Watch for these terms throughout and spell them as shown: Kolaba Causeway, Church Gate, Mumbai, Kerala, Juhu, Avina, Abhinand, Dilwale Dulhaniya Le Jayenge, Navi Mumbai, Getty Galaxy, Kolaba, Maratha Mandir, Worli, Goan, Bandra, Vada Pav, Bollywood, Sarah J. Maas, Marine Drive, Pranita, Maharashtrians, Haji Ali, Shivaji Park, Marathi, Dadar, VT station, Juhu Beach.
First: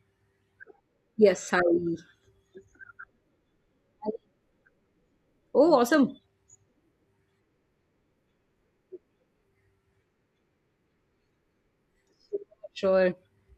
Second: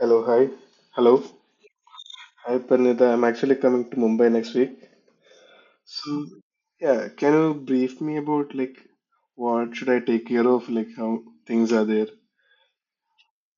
Hello, hi. Hello. Yes, I. Hi, Pranita. I'm actually coming to I- Mumbai next week. Oh, awesome. So, yeah, can you brief me about what should I take care of, like how things are there? Sure.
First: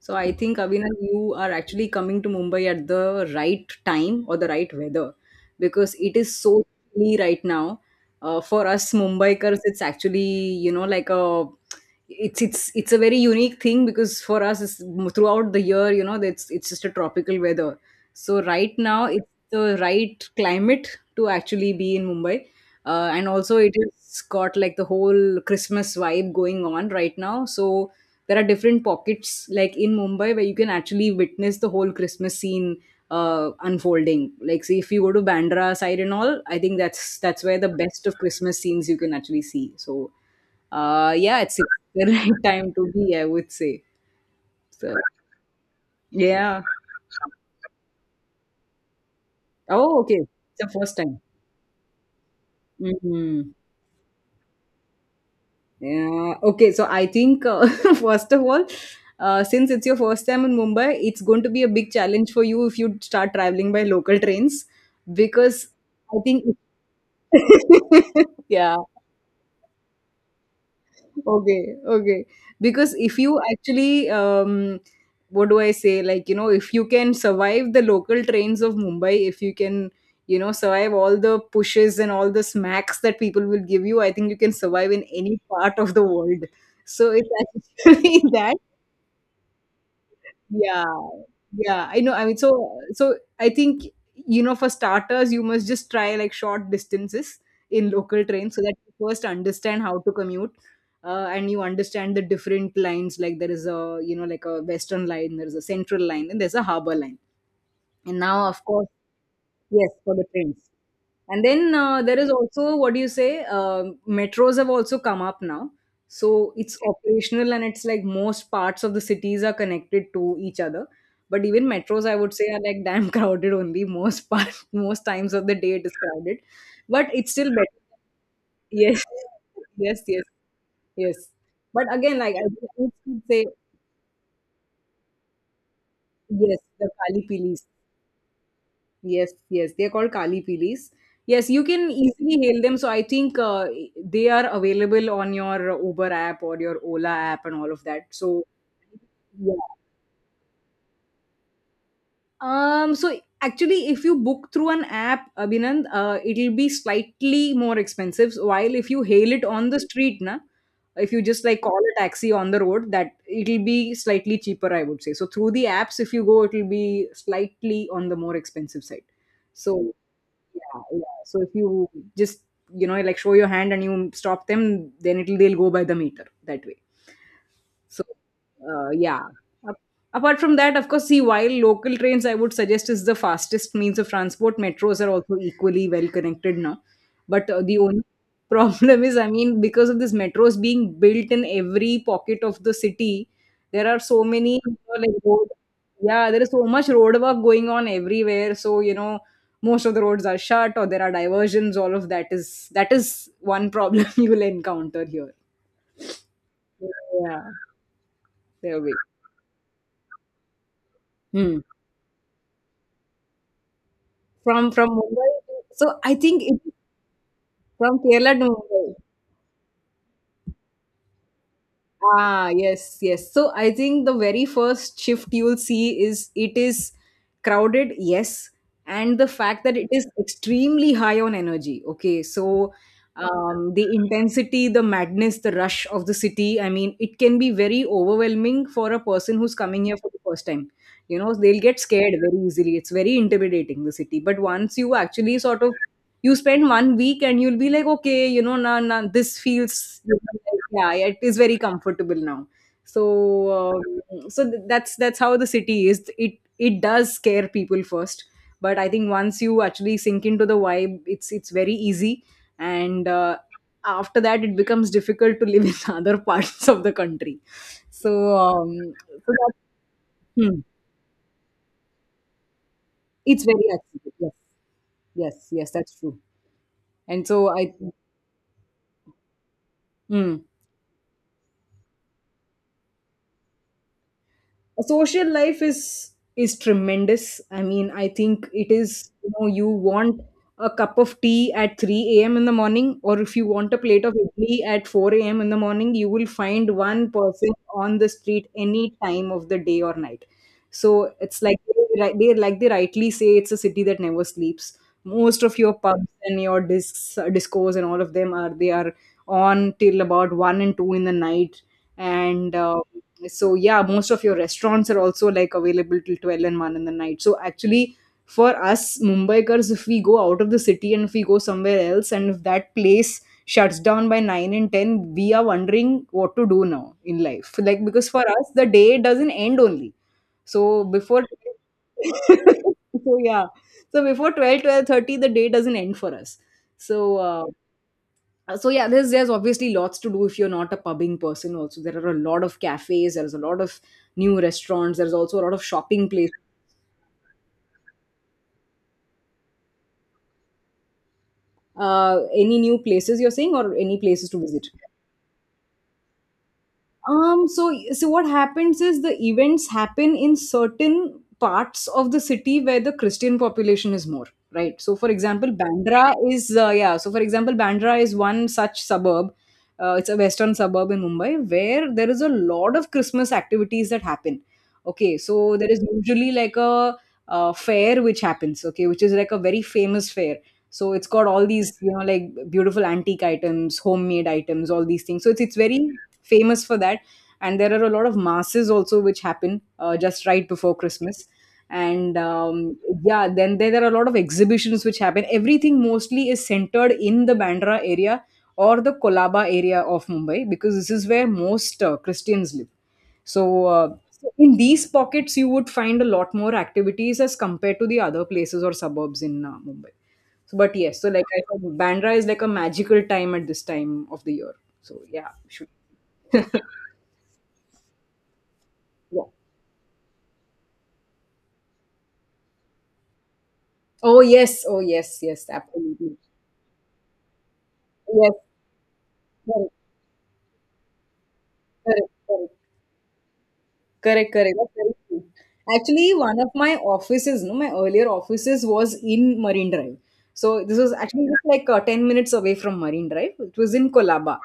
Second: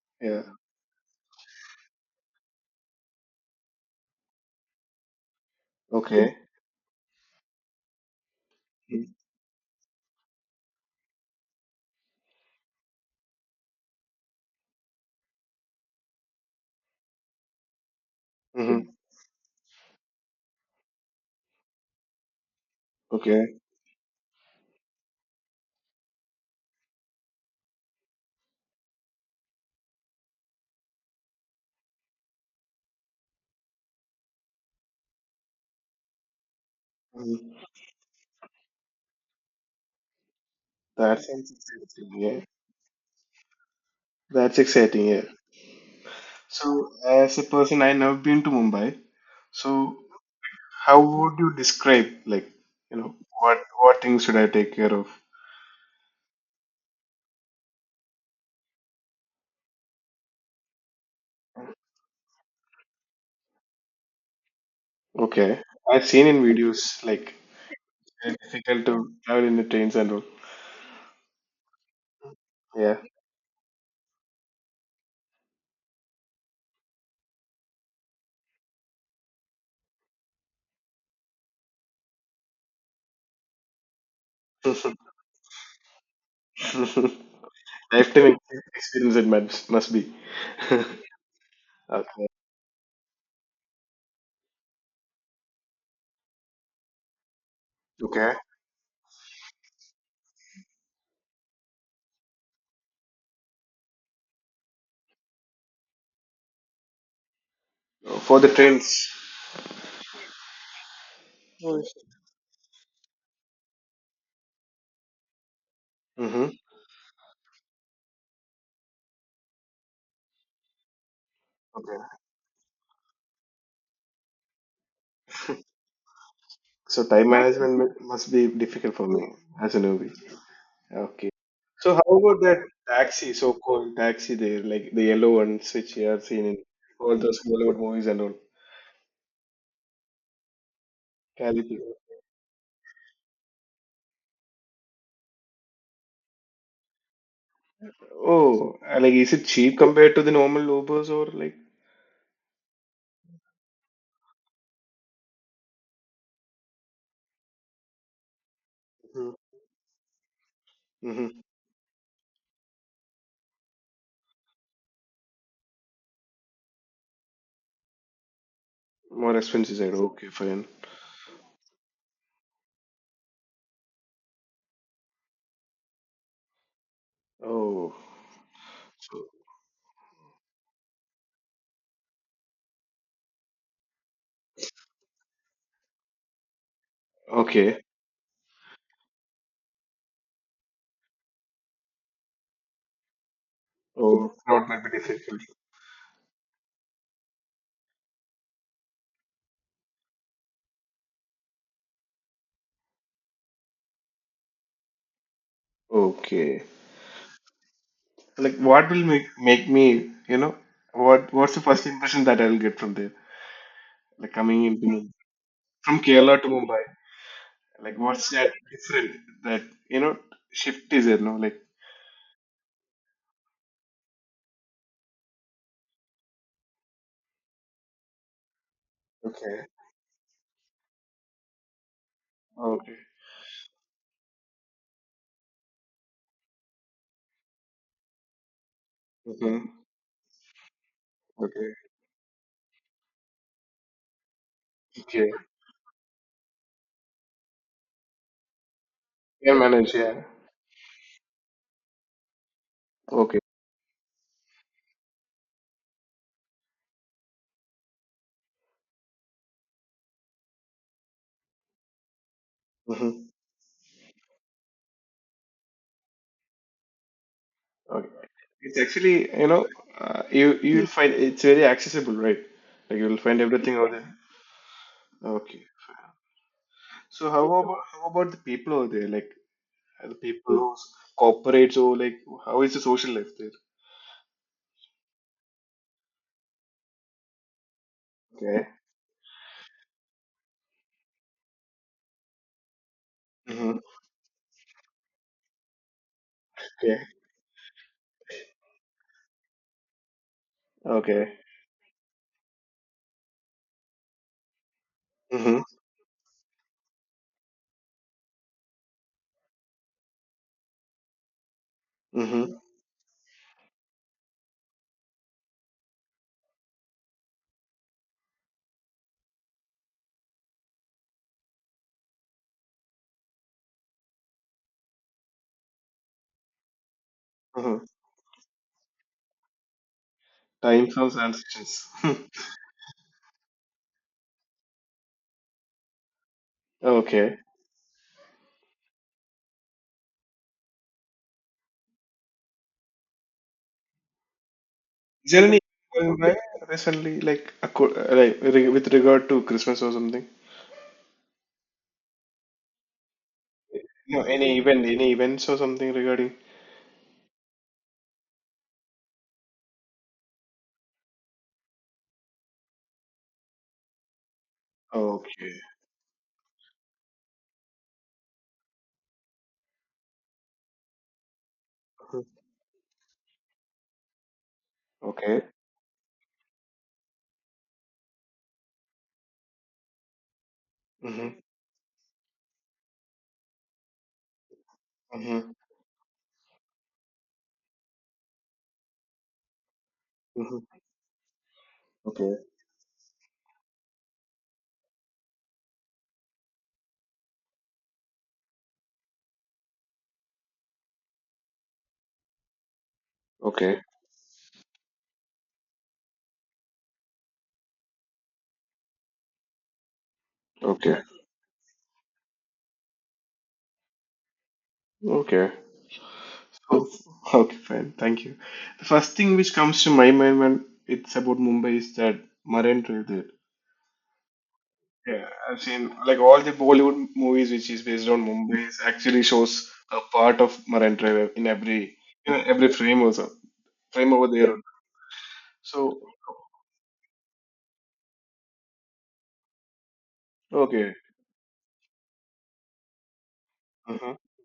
So I Yeah. think Avina, you are actually coming to Mumbai at the right time or the right weather because it is Okay. so chilly right now. For us Mumbaikars, it's actually you know like a it's a very unique thing because for us throughout the year you know it's just a tropical weather. So right Mm-hmm. now it's the right climate to actually be in Mumbai, and also Okay. it is got like the whole Christmas vibe going on right now. So there are different pockets like in Mumbai where you can actually witness the whole Christmas scene unfolding. Like, see, if you go to Bandra side and all, I think that's where Mm-hmm. the best of Christmas scenes you can actually see. So That yeah, sounds it's the exciting. right Yeah. time to be, I would say. That's So exciting. Yeah. yeah. So, as a person, I never been to Mumbai. Oh, So, okay, it's the first how time. would you describe you know Hmm. what things should I take care of? Yeah. Okay. So I think first of all, since it's your first time in Mumbai, it's going to be a big challenge for you if you start traveling by local trains Okay. because I've I seen in think. videos like very Yeah. difficult to travel in the trains and all. Okay. Okay. Because Yeah. if you actually, what do I say? Like, you know, if you can survive the local trains of Mumbai, if you can, you know, survive all the pushes and all the smacks that people will give you, I think you can survive in any part of the world. So it's actually Lifetime that. experience it must be. Yeah, Okay. yeah, I know. I mean, so I think, you know, for starters, you must just try like short distances in local Okay. trains so that you first understand how to commute, and you understand the different lines. Like, there is a you know like a western line, there is a central line, and there's a harbour line. And For now, the of course, trains. yes, for the trains. And then there is also, what do you say? Metros have also come up now, Mm-hmm. so it's operational and it's like most parts of the cities are connected to each other. But even metros, I Okay. would say, are like damn crowded only most part most times of the day it is crowded, So but time it's still management better. Must be difficult Yes, for me as a yes, newbie. yes, yes. Okay. So But how again, like about I that would taxi, say, so-called taxi there, like the yellow ones which you have seen in yes, the all Kali those Pili. Bollywood movies and all. Yes, yes, they're called Kali Pilis. Yes, Carry you can people. easily hail them. So I think they are available on your Uber app or your Ola app and all of that. So Oh, like is it yeah. cheap compared to the normal Ubers or like? So actually, if you book through an app, Abhinand, it'll be slightly more expensive. While if you hail it on the street, na, if you just Mm-hmm. like call a taxi on the road, that it'll be slightly cheaper, I would say. So through the apps, if you go, it'll be slightly on the more expensive side. More expensive So. side. Okay, fine. Yeah, yeah. So if you just, you know, like show your hand and you stop them, then it'll they'll go by the meter that way. Oh, So, yeah. so Ap- Apart from that, of course, see, while local trains I would suggest is the fastest means of transport, metros are also equally well connected now. But the okay. only problem is, I mean, because of this metros being built in every pocket of the city, there are so Oh, many, that you might be know, like difficult. road. Yeah, there is so much road work going on everywhere. So, you know, most of the roads are shut or there are diversions. All of that is one problem you will encounter here. Okay. Yeah, Like, there what we. will make me, what's Hmm. the first impression that I'll get from there? Like coming From into from Mumbai, Mumbai, from so I Kerala think to it is Mumbai. from Like, what's Kerala to that Mumbai. different that you know shift is there? No, like. Ah, yes, yes. So I think the very first shift you'll see is it is crowded, yes, and the fact Okay. that it is extremely high on energy. Okay, so Okay. The intensity, the madness, the rush of the city. I mean, it can be very overwhelming for a person who's Mm-hmm. coming here for the first time. You know, they'll Okay. get scared very easily. It's very intimidating, the city. But once you Okay. actually sort of you spend 1 week and you'll be like, okay, you know, nah, nah, this Can manage. feels, Yeah. yeah, yeah, it is very comfortable now. Okay. So, so that's how the city is. It does scare people first, but I think once you actually sink into the vibe, it's very easy, and Mm-hmm. After that, it becomes difficult to live in other parts of the country. Okay. So, It's actually, so that, hmm, you you'll find it's very accessible, right? Like you'll find it's very everything over there. accessible. Yes, yes, Okay. yes, that's true. And So how so I, about how about the people over there? Like the hmm. people who's corporates or like how is the social life there? Social life is tremendous. I mean, I think Okay. it is, you know, you want a cup of tea at 3 a.m. in the morning, or if you want Mm-hmm. a plate of idli at 4 a.m. in the morning, you will find Okay. one person on the street any time of the day or night. So Okay. it's like like they rightly say, it's a city that never sleeps. Most of Mm-hmm. your pubs and your discs discos and all of them are they are on till about 1 and 2 in the night, and Mm-hmm. So yeah, most of your restaurants are also like available till 12 and 1 in the night. So actually, for us Mumbaikars, if we go out of the city and if we go somewhere else and if that place shuts down by 9 and 10, we are wondering what to do now in life, like, Mm-hmm. because for us the day doesn't end only. So Time zones before and transactions. so yeah, so before 12, 12:30, the day doesn't end for us. So Okay. So yeah, there's obviously lots to do. If you're not a pubbing person also, there are a lot of cafes, there's a lot of new restaurants, there's Is also a there lot any of shopping event places. there recently, like like with regard to Christmas or something? Any new places you're saying, or any No, places to any visit? event, any events or something regarding? So so what happens is the events happen in certain parts of the city where the Christian population is more, right? So for example, Okay. Bandra is yeah. So for example, Bandra is one such suburb. It's a western suburb in Mumbai where there is a lot of Christmas activities that happen. Okay, Okay. so there is usually like a fair which happens. Okay, which is like a very famous fair. So it's got Mm-hmm. all these, you know, like beautiful antique items, homemade items, all these things. So Mm-hmm. it's very famous for that. And there are a lot of masses also which happen just right before Mm-hmm. Christmas, and Okay. Yeah, then there are a lot of exhibitions which happen. Everything mostly is centered in the Bandra area or the Kolaba area of Mumbai because this is where most Christians live. So Okay. uh, so in these pockets you would find a lot more activities as compared to the other places or suburbs in Mumbai. So, but Okay. yes, so like I said, Bandra is like a magical time at this time of the year. So yeah, Okay. should So, so, okay, fine. Thank you. The first yeah. thing which comes to my mind when it's about Mumbai is that Marine Drive there. Oh yes, oh yes, Yeah, yes, I've seen absolutely. like all the Bollywood movies which is based on Yes, Mumbai is actually correct, shows a part of Marine Drive in every correct, you know, correct, every frame also frame over correct, correct. there. That's very true. So, Actually, one of my offices, no, my earlier offices was in Marine Drive. So this was okay. actually just like 10 minutes away from Marine Drive. It was in Uh huh. Colaba.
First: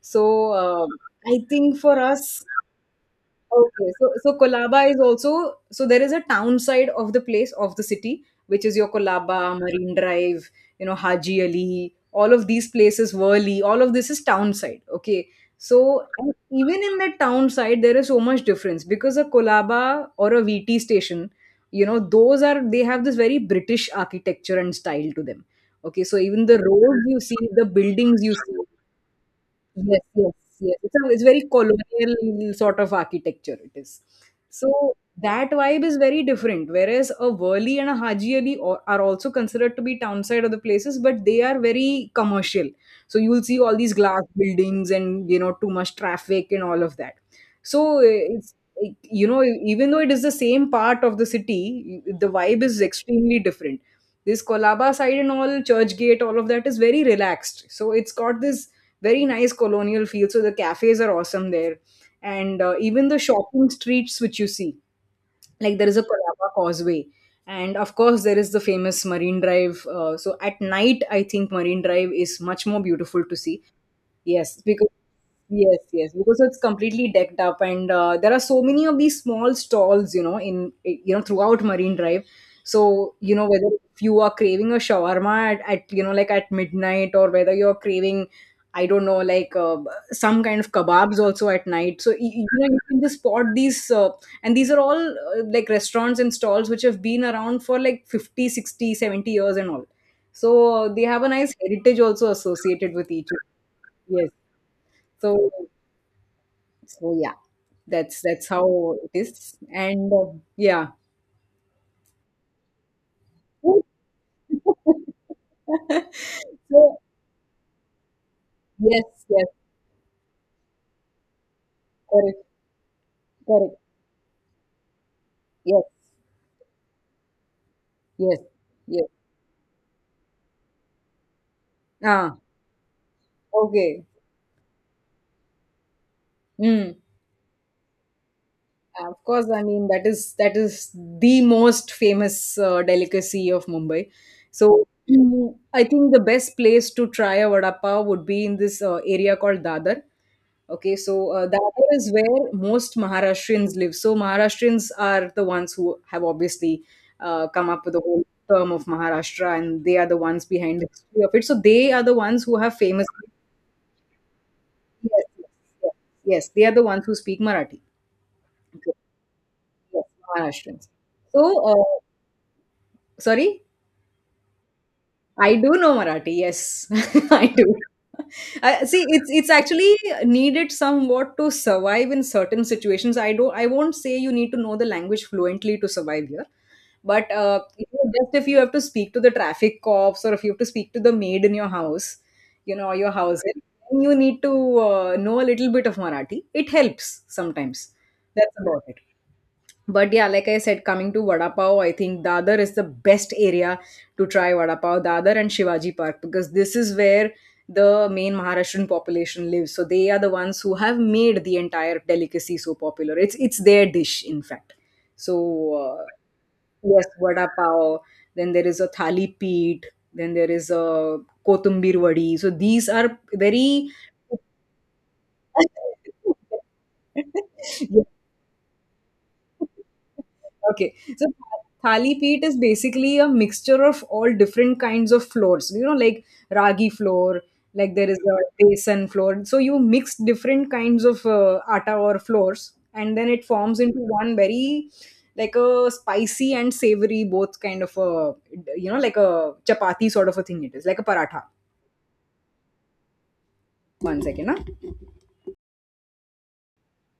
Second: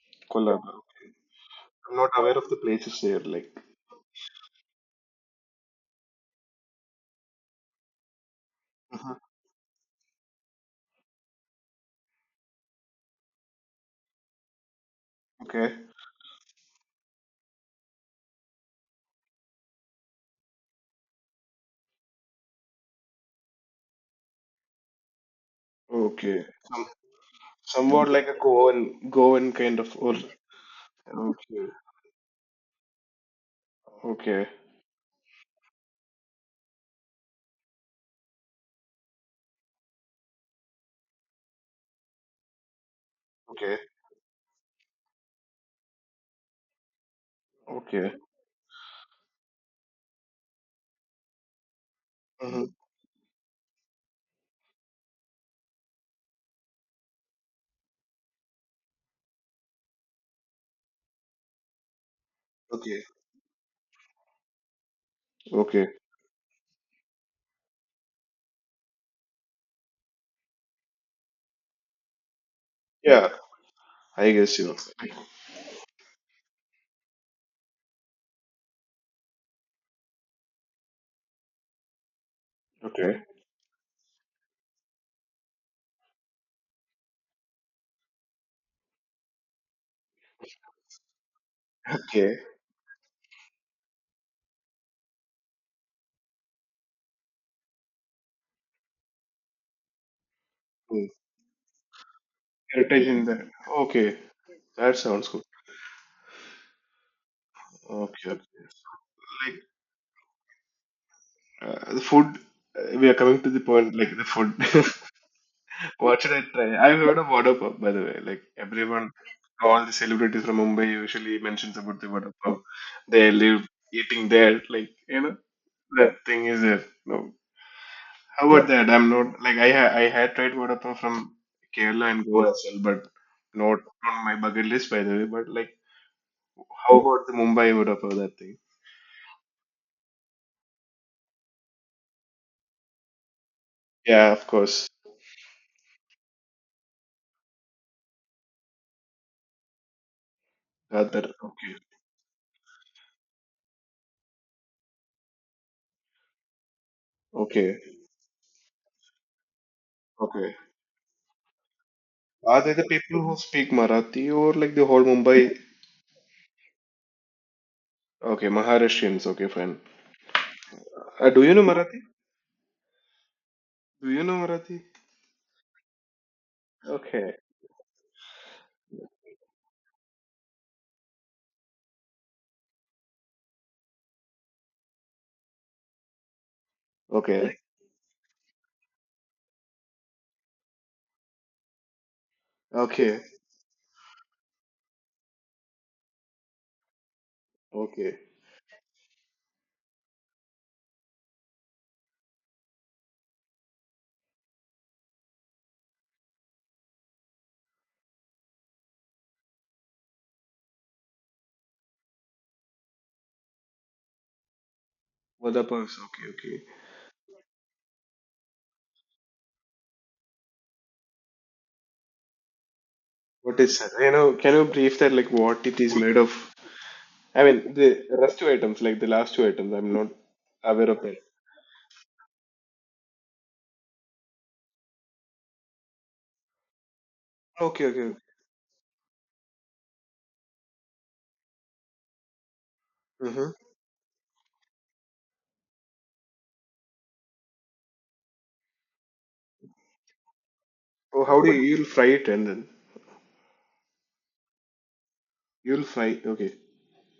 So Kolaba. I think I'm for not aware us, of the places there. Like, okay, so so Kolaba is also so there is a town side of the place of the city, which is your mhm. Kolaba, Marine Drive, you know, Haji Ali, all of these places, Worli, all of this is town side. Okay. Okay, So and even in that town side, there is so much difference because a Kolaba or a VT station, you know, those are they have this very British architecture and style to them. Okay, so even okay. the Some, roads you see, the somewhat buildings like you a see, Goan, Goan kind of yes, or yes, yes. It's a, it's very okay. colonial sort of architecture it is. Okay. So that vibe is very different. Whereas a Worli and a Haji Ali o- are also considered to be town side of the places, but they are very commercial. So you will see all Okay. these glass buildings and you know too much traffic and all of that. So Okay. You know, even though it is the same part of the city, the vibe Hmm. is extremely different. This Kolaba side and all, Church Gate, all of that is very relaxed. So it's got this very nice colonial feel. So the cafes are awesome there. And Okay. even the shopping streets which you see, like there Okay. is a Kolaba Causeway. And of course, there is the famous Marine Drive. So at night, I think Marine Drive is much more beautiful Yeah. to see. I guess Yes, you know. because yes, because it's completely decked up, and there are so many of these small stalls, you know, in eh, you know throughout Marine Drive. So Okay. you know whether if you are craving a shawarma at midnight, or whether you're craving, I don't know, like some kind of kebabs also at night. So Okay. You can just spot these, and these are all like restaurants and stalls which have been around for like 50, 60, 70 years and all. So they Mm. have a nice heritage also associated Heritage with in each. that. Okay. Yes, That sounds good. so so yeah, that's Okay. Okay. that's So, how it is. like, And yeah. uh, the food. We are coming to the point. Like the food. What should I try? So I've heard of Vada Pav, by the way. Like everyone, yes, yes, all the celebrities from Mumbai usually mentions about the Vada correct, Pav. They live correct. eating there. Like you know, Yes, that thing is there. No. yes, How yeah, about that? yes. I'm not like I had tried Vodafone from Kerala and Ah, Goa as well, but not okay. on my bucket list by the way. But like, Mm. how about the Mumbai Vodafone that thing? Of course, I mean that is the most famous delicacy of Mumbai. Yeah, of So course. I think the best place to try a vada pav would be in this area called Dadar. Okay, That so okay, Dadar is where most Maharashtrians live. So Maharashtrians are the ones who have obviously come okay, up with the whole term of Maharashtra, and they are the ones okay. behind the history of it. So they are the ones who Are they have the famous. people who speak Marathi or like the whole Yes, yes, Mumbai? yes, yes, they are the ones who speak Marathi. Okay, Okay, Maharashtrians. Okay, fine. yes, Maharashtrians. Do you know So, uh, Marathi? sorry. Do you know Marathi? I do know Marathi. Yes, Okay, I do. See, it's actually needed somewhat to survive in certain situations. I don't. I won't say you need to know the language fluently to survive here, but okay, just if you have to speak to the traffic cops or if you have to speak to the maid in your house, you know, your okay, house, you need to know a little bit of Marathi. It helps sometimes. okay. That's about it. But yeah, like I said, coming to Vada Pav, I think Dadar is the best area to try Vada Pav, Dadar and Shivaji Park, because this is where the main Maharashtrian population lives. So they are the ones who have made the entire delicacy so popular. It's their dish, in fact. So Vodafone. uh, Okay, okay. yes, Vada Pav. Then there is a Thali Peet. Then there is a Kotumbir Vadi. So these are What is very. that? You know, can you brief that like what it is made of? I mean, Yes, the rest two items, like the last two items, I'm not aware okay. of that. So thali peat is basically a mixture of all different kinds of floors. Like ragi flour, Okay, like there okay. is a besan flour. So you mix different kinds of atta or floors, and then it Mm-hmm. forms into one very like a spicy and savory, both kind of a, like a chapati sort of a thing. It is like a Oh, how paratha. do you, you'll fry it and then One second, huh? you'll fry? Okay.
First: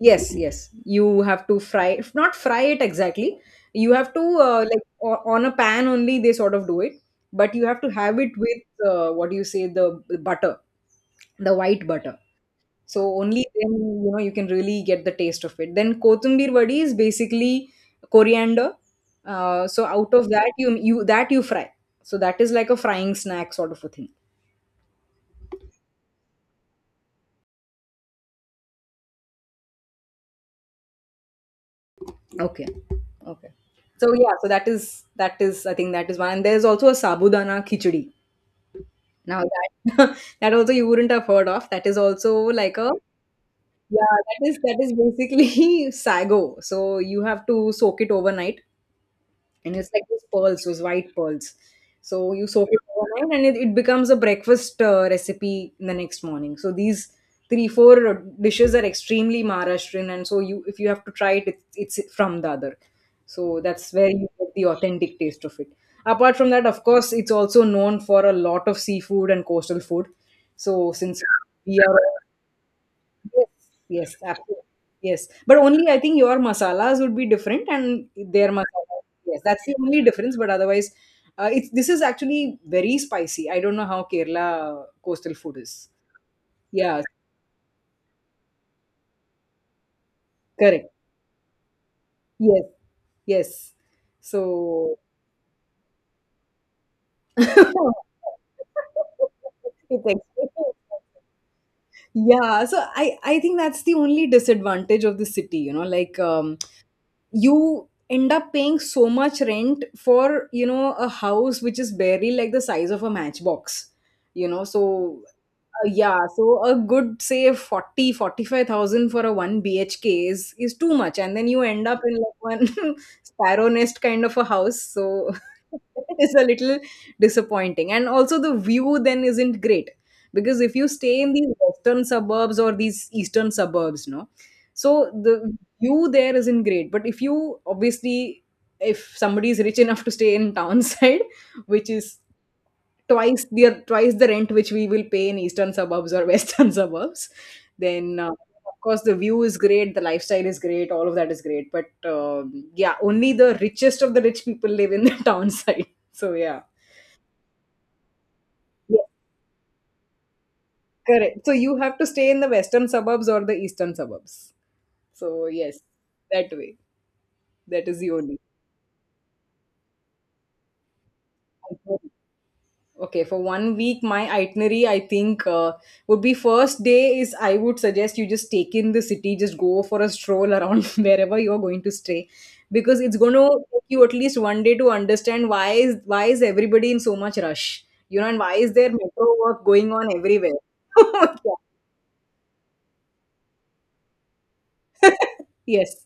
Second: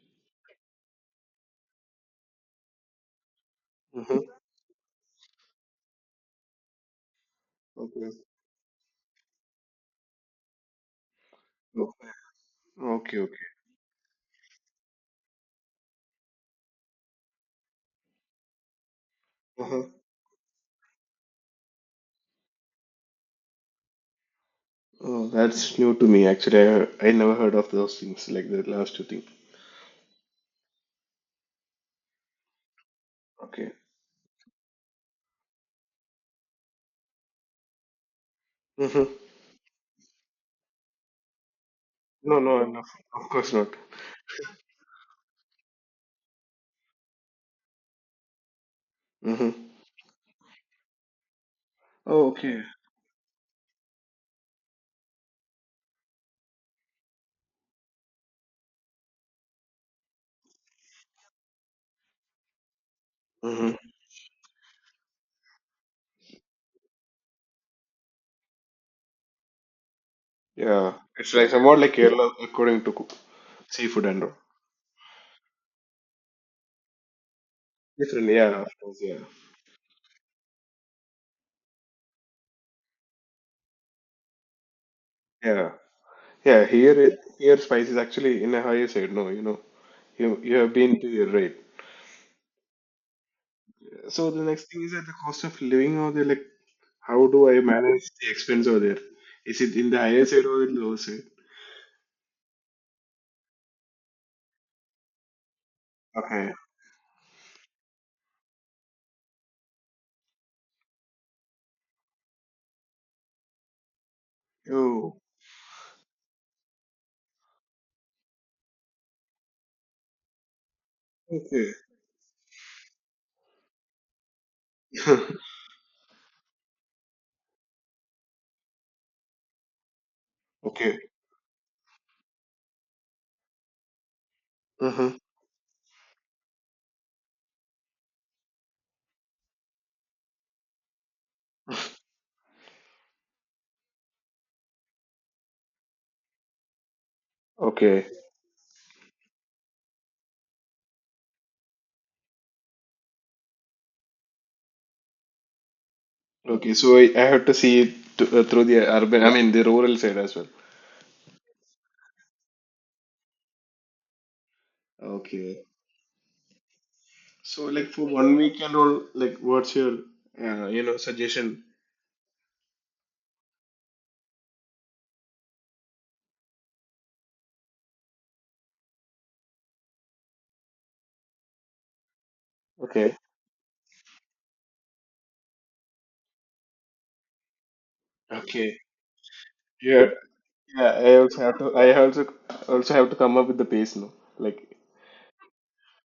Yes, yes. You have to fry, if not fry it exactly. You have to Mm-hmm. Like on a pan only. They sort of do it, but you have to Okay. have it with, what do you say, the butter, the white Oh, butter. So okay. only Okay. then you can really get the taste of it. Then kothambir vadi is basically coriander. Uh, Uh-huh. so out of that you fry. So that is like a frying snack sort of a thing. Oh, that's new to me. Actually, I never heard of those things like the last two things. Okay, okay. Okay. So yeah, so that is I think that is one. And there's also a sabudana khichdi. Mm-hmm. Now that, that also you wouldn't have heard of. That is also No, no, like no, a, of course not. yeah, that is basically sago. So you have to soak it overnight Mm-hmm. and it's like those pearls, those white pearls. Oh, So you okay. soak it overnight, and it becomes a breakfast recipe in the next morning. So these three four dishes are extremely Maharashtrian, and so you, if you have to try it, it's from the other. So Mm-hmm. that's where you get the authentic taste of it. Apart from that, of course, it's also known for a lot of seafood and coastal food. So Yeah, since it's like we somewhat like are. Kerala according to Yes, seafood yes, and all. absolutely. Yes, but only I think your masalas would be different and Different, their yeah, of masala. course, yeah, Yes, that's the only difference. But otherwise, it's this is actually very spicy. I don't know how Kerala coastal food yeah. is. Yeah, here Yeah, here spice is actually in a higher side. No, you know, you have correct. been to your right. Yes, yes. So the next thing is So at the cost of living over there, like how do I it's manage the expense over there? Is it in the expensive. higher side or in the lower side? Yeah, so I think that's the only disadvantage of the city, like Okay. You end up paying so much rent for a house which is barely like the size of a matchbox, Oh, so yeah, so a good say forty five thousand for a 1 BHK is too much, and then you okay. end up in like one sparrow nest kind of a house, so it's a little disappointing. And also the view then isn't great, because if you Okay. stay in these western suburbs or these eastern suburbs, no, so Uh-huh. the view there isn't great. But if you, obviously, if somebody is rich enough to stay in townside, which is twice the rent which we will pay in eastern suburbs or western suburbs, Okay. then of course the view is great, the lifestyle is great, all of that is great. But yeah, only the richest of the rich people live in the town side, so yeah. Okay. So I have to see it to, through the Yeah, urban, I mean the rural side as well. correct, so you have to stay in the western suburbs or the eastern suburbs, so Okay. yes, that way. So That like is for the one only. week and all, like what's your, suggestion? Okay, for one week, my itinerary I think would be, first day is, I would suggest you just take in the city, just go for a stroll around wherever you are going to stay, because it's Okay. going to take you at least one day to understand why is everybody in so much rush, and why is Okay. there metro work going Yeah. on everywhere? Yeah, Yeah. I also also have to come up with the pace now. Like, Yes.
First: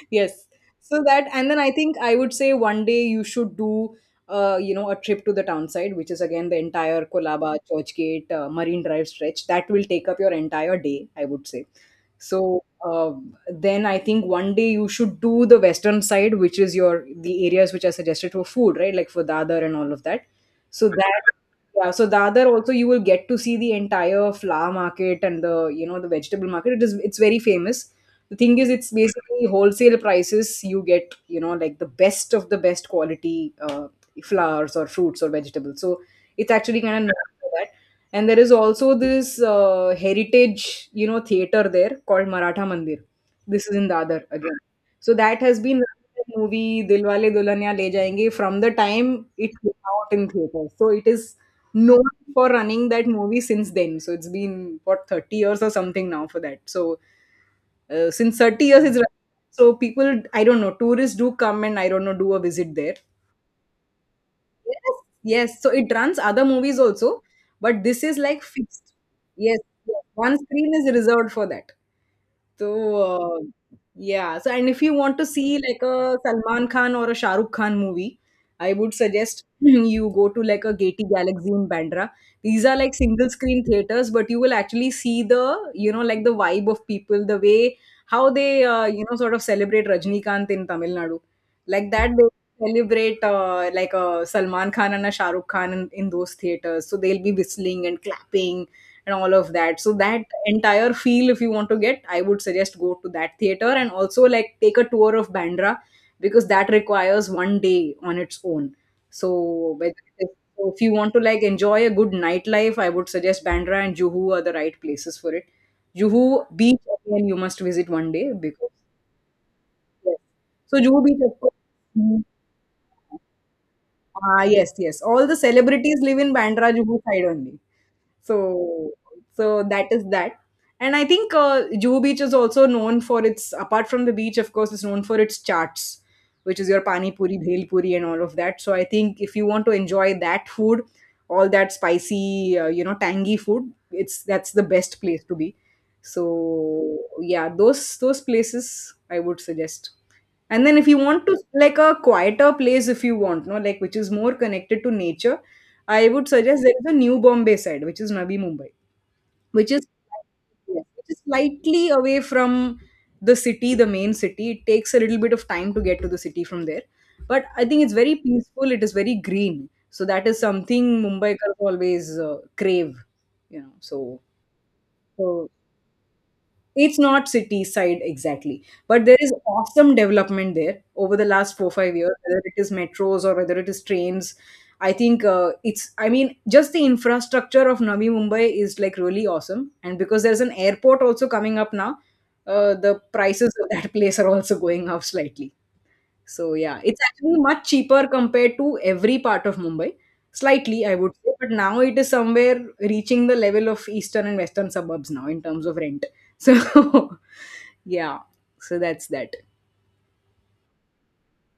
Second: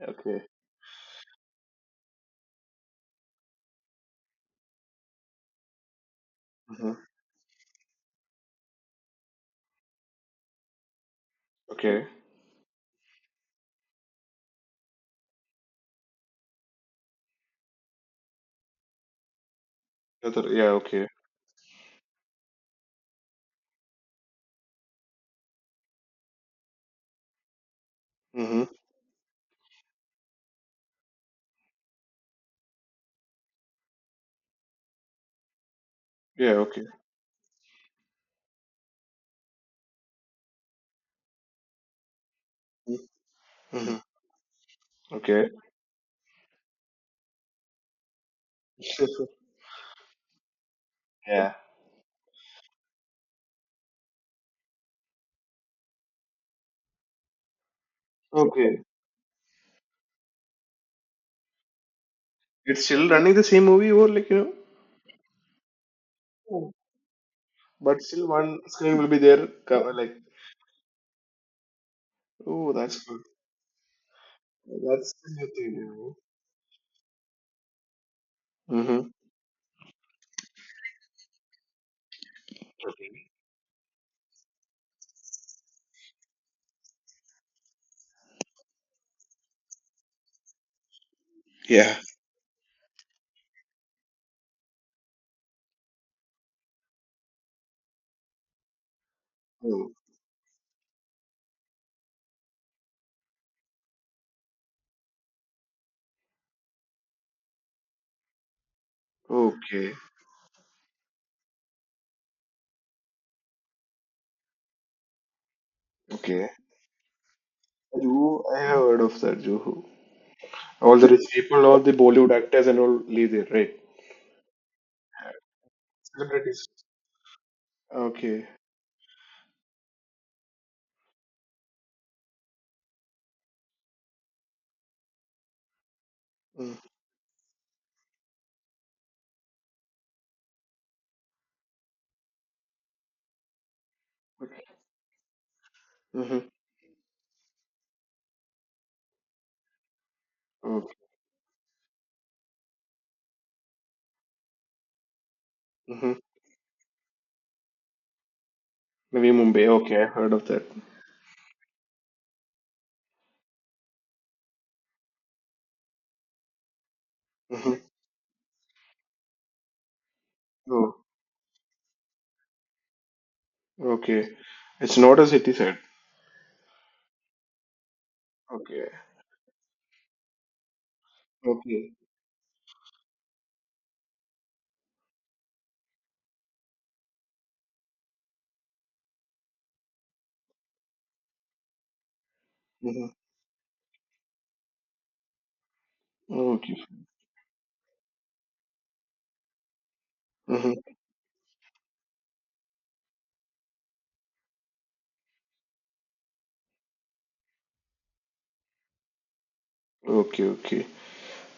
okay, Yes, so that. And then I think I would say one day you should do a trip to the town side, which is again the entire hmm, Kolaba, Churchgate, Marine Drive stretch. That will take up your entire day, I would say. okay, So, then I think one day you should do the western side, which is your the areas which are suggested for food, right, like for Dadar and all of that. that's all, yeah, So okay, that. Yeah, so Dadar also, you will get to see the entire flower market and the, the vegetable market. It's very famous. The thing hmm, is, it's basically wholesale prices you get, like the best of the best quality flowers or fruits or vegetables, so it's yeah, actually okay, kind of. And there is also this heritage, theater there, called Maratha Mandir. This is in hmm, Dadar again. So that okay, has been, the movie Dilwale Dulhaniya Le Jayenge, from the sure, time sure, it came out in theaters. So it is yeah, known for running that movie since then, so it's been, what, 30 years or something now for that. So since 30 okay. years it's running. So people, I don't know, tourists do come and, I don't know, do a visit It's there. still running the same movie, or like you know, Yes, yes. So it runs other oh, movies also, but this but is still like one fixed. screen will be there. Yes, yes. Like, One screen is reserved for that. So oh, that's good. uh, yeah. So, and if you That's want to the new see thing, like you know. a Salman Khan or a Shah Rukh Khan movie, I would Mm-hmm. suggest you go to like a Getty Galaxy in Bandra. These are like single screen theaters, but you will actually see the, like, the vibe of people, the way how they sort of celebrate Rajnikant in Tamil Nadu. Like Yeah. that, celebrate, like, a Salman Khan and a Shah Rukh Khan in those theaters. So they'll be whistling and clapping and all of that. Oh, So that entire feel, if you want to get, I would suggest go to that theater and also like take a tour of Bandra, because that requires one day on its own. So okay, whether it is- so if you want to like enjoy a good nightlife, I would suggest Bandra and Juhu are the right places for it. Juhu okay. Beach, again, you must visit one day, Juhu, I because, have heard of that. Juhu. yes. So All Juhu the Beach, rich of course. people, all the Bollywood actors, and all live there, right? Ah, yes, yes. All the celebrities live in Celebrities. Bandra Juhu side only. Okay. So, so that is that. And I think Juhu Beach is also known for its, apart from the beach, of course, it's known for its chaats, which is Mm. your pani puri, bhel puri, and all of that. So I think if you want to enjoy that food, all that spicy, tangy food, it's that's the best place to be. Mm-hmm. So yeah, those places I would suggest. And then if Oh. you want to, like, a quieter place, if you want, no, like, which is more connected to nature, I Mm-hmm. would suggest there is a New Bombay side, which is Navi Mumbai, Navi Mumbai. which is, Okay, I heard of that. yes, which is slightly away from the city, the main city. It takes a little bit of time to get to the city from there, but I Mm-hmm. think it's very peaceful. It is very green, so that is something Oh. Mumbaikars always crave, you know. So, Okay. It's not a so city set. it's not city side exactly, Okay. but there is awesome development there over the last 4 Okay. 5 years, whether it is metros or whether it is trains. I think it's I mean, just the infrastructure of Navi Mumbai is like really awesome, and because there's an airport also coming up now, the Mm-hmm. prices of that place are also going up slightly. So Okay. yeah, it's actually much cheaper compared to every part of Mumbai, slightly, I Mm-hmm. would say. But now it is somewhere reaching the level of eastern and western suburbs now in terms of rent, so. Yeah, so that's that. Okay. Okay.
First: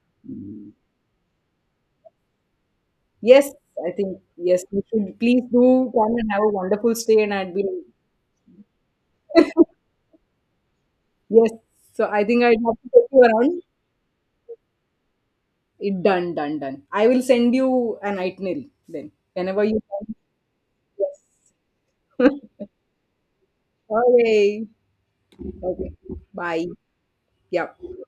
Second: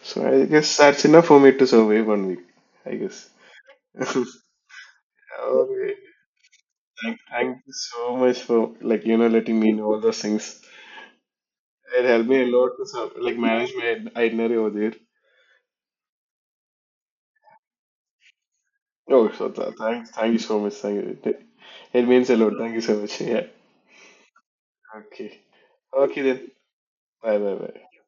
So I guess that's enough for me to survive one week. I guess. Yes, I think, yes, you should please do Okay. come and have a wonderful stay, and I'd Thank be. you so much for like you know letting me know all those things. Yes. So It I helped think me a I'd have lot to to take you like around. manage my itinerary over there. It done, done, done. I will send you an itinerary then. Oh, so Whenever you thanks. come. Thank you so much. Thank you. It Yes. it means a lot. Thank you so much. Yeah. Okay. Okay. Okay. Okay then. Bye. Bye. Yeah.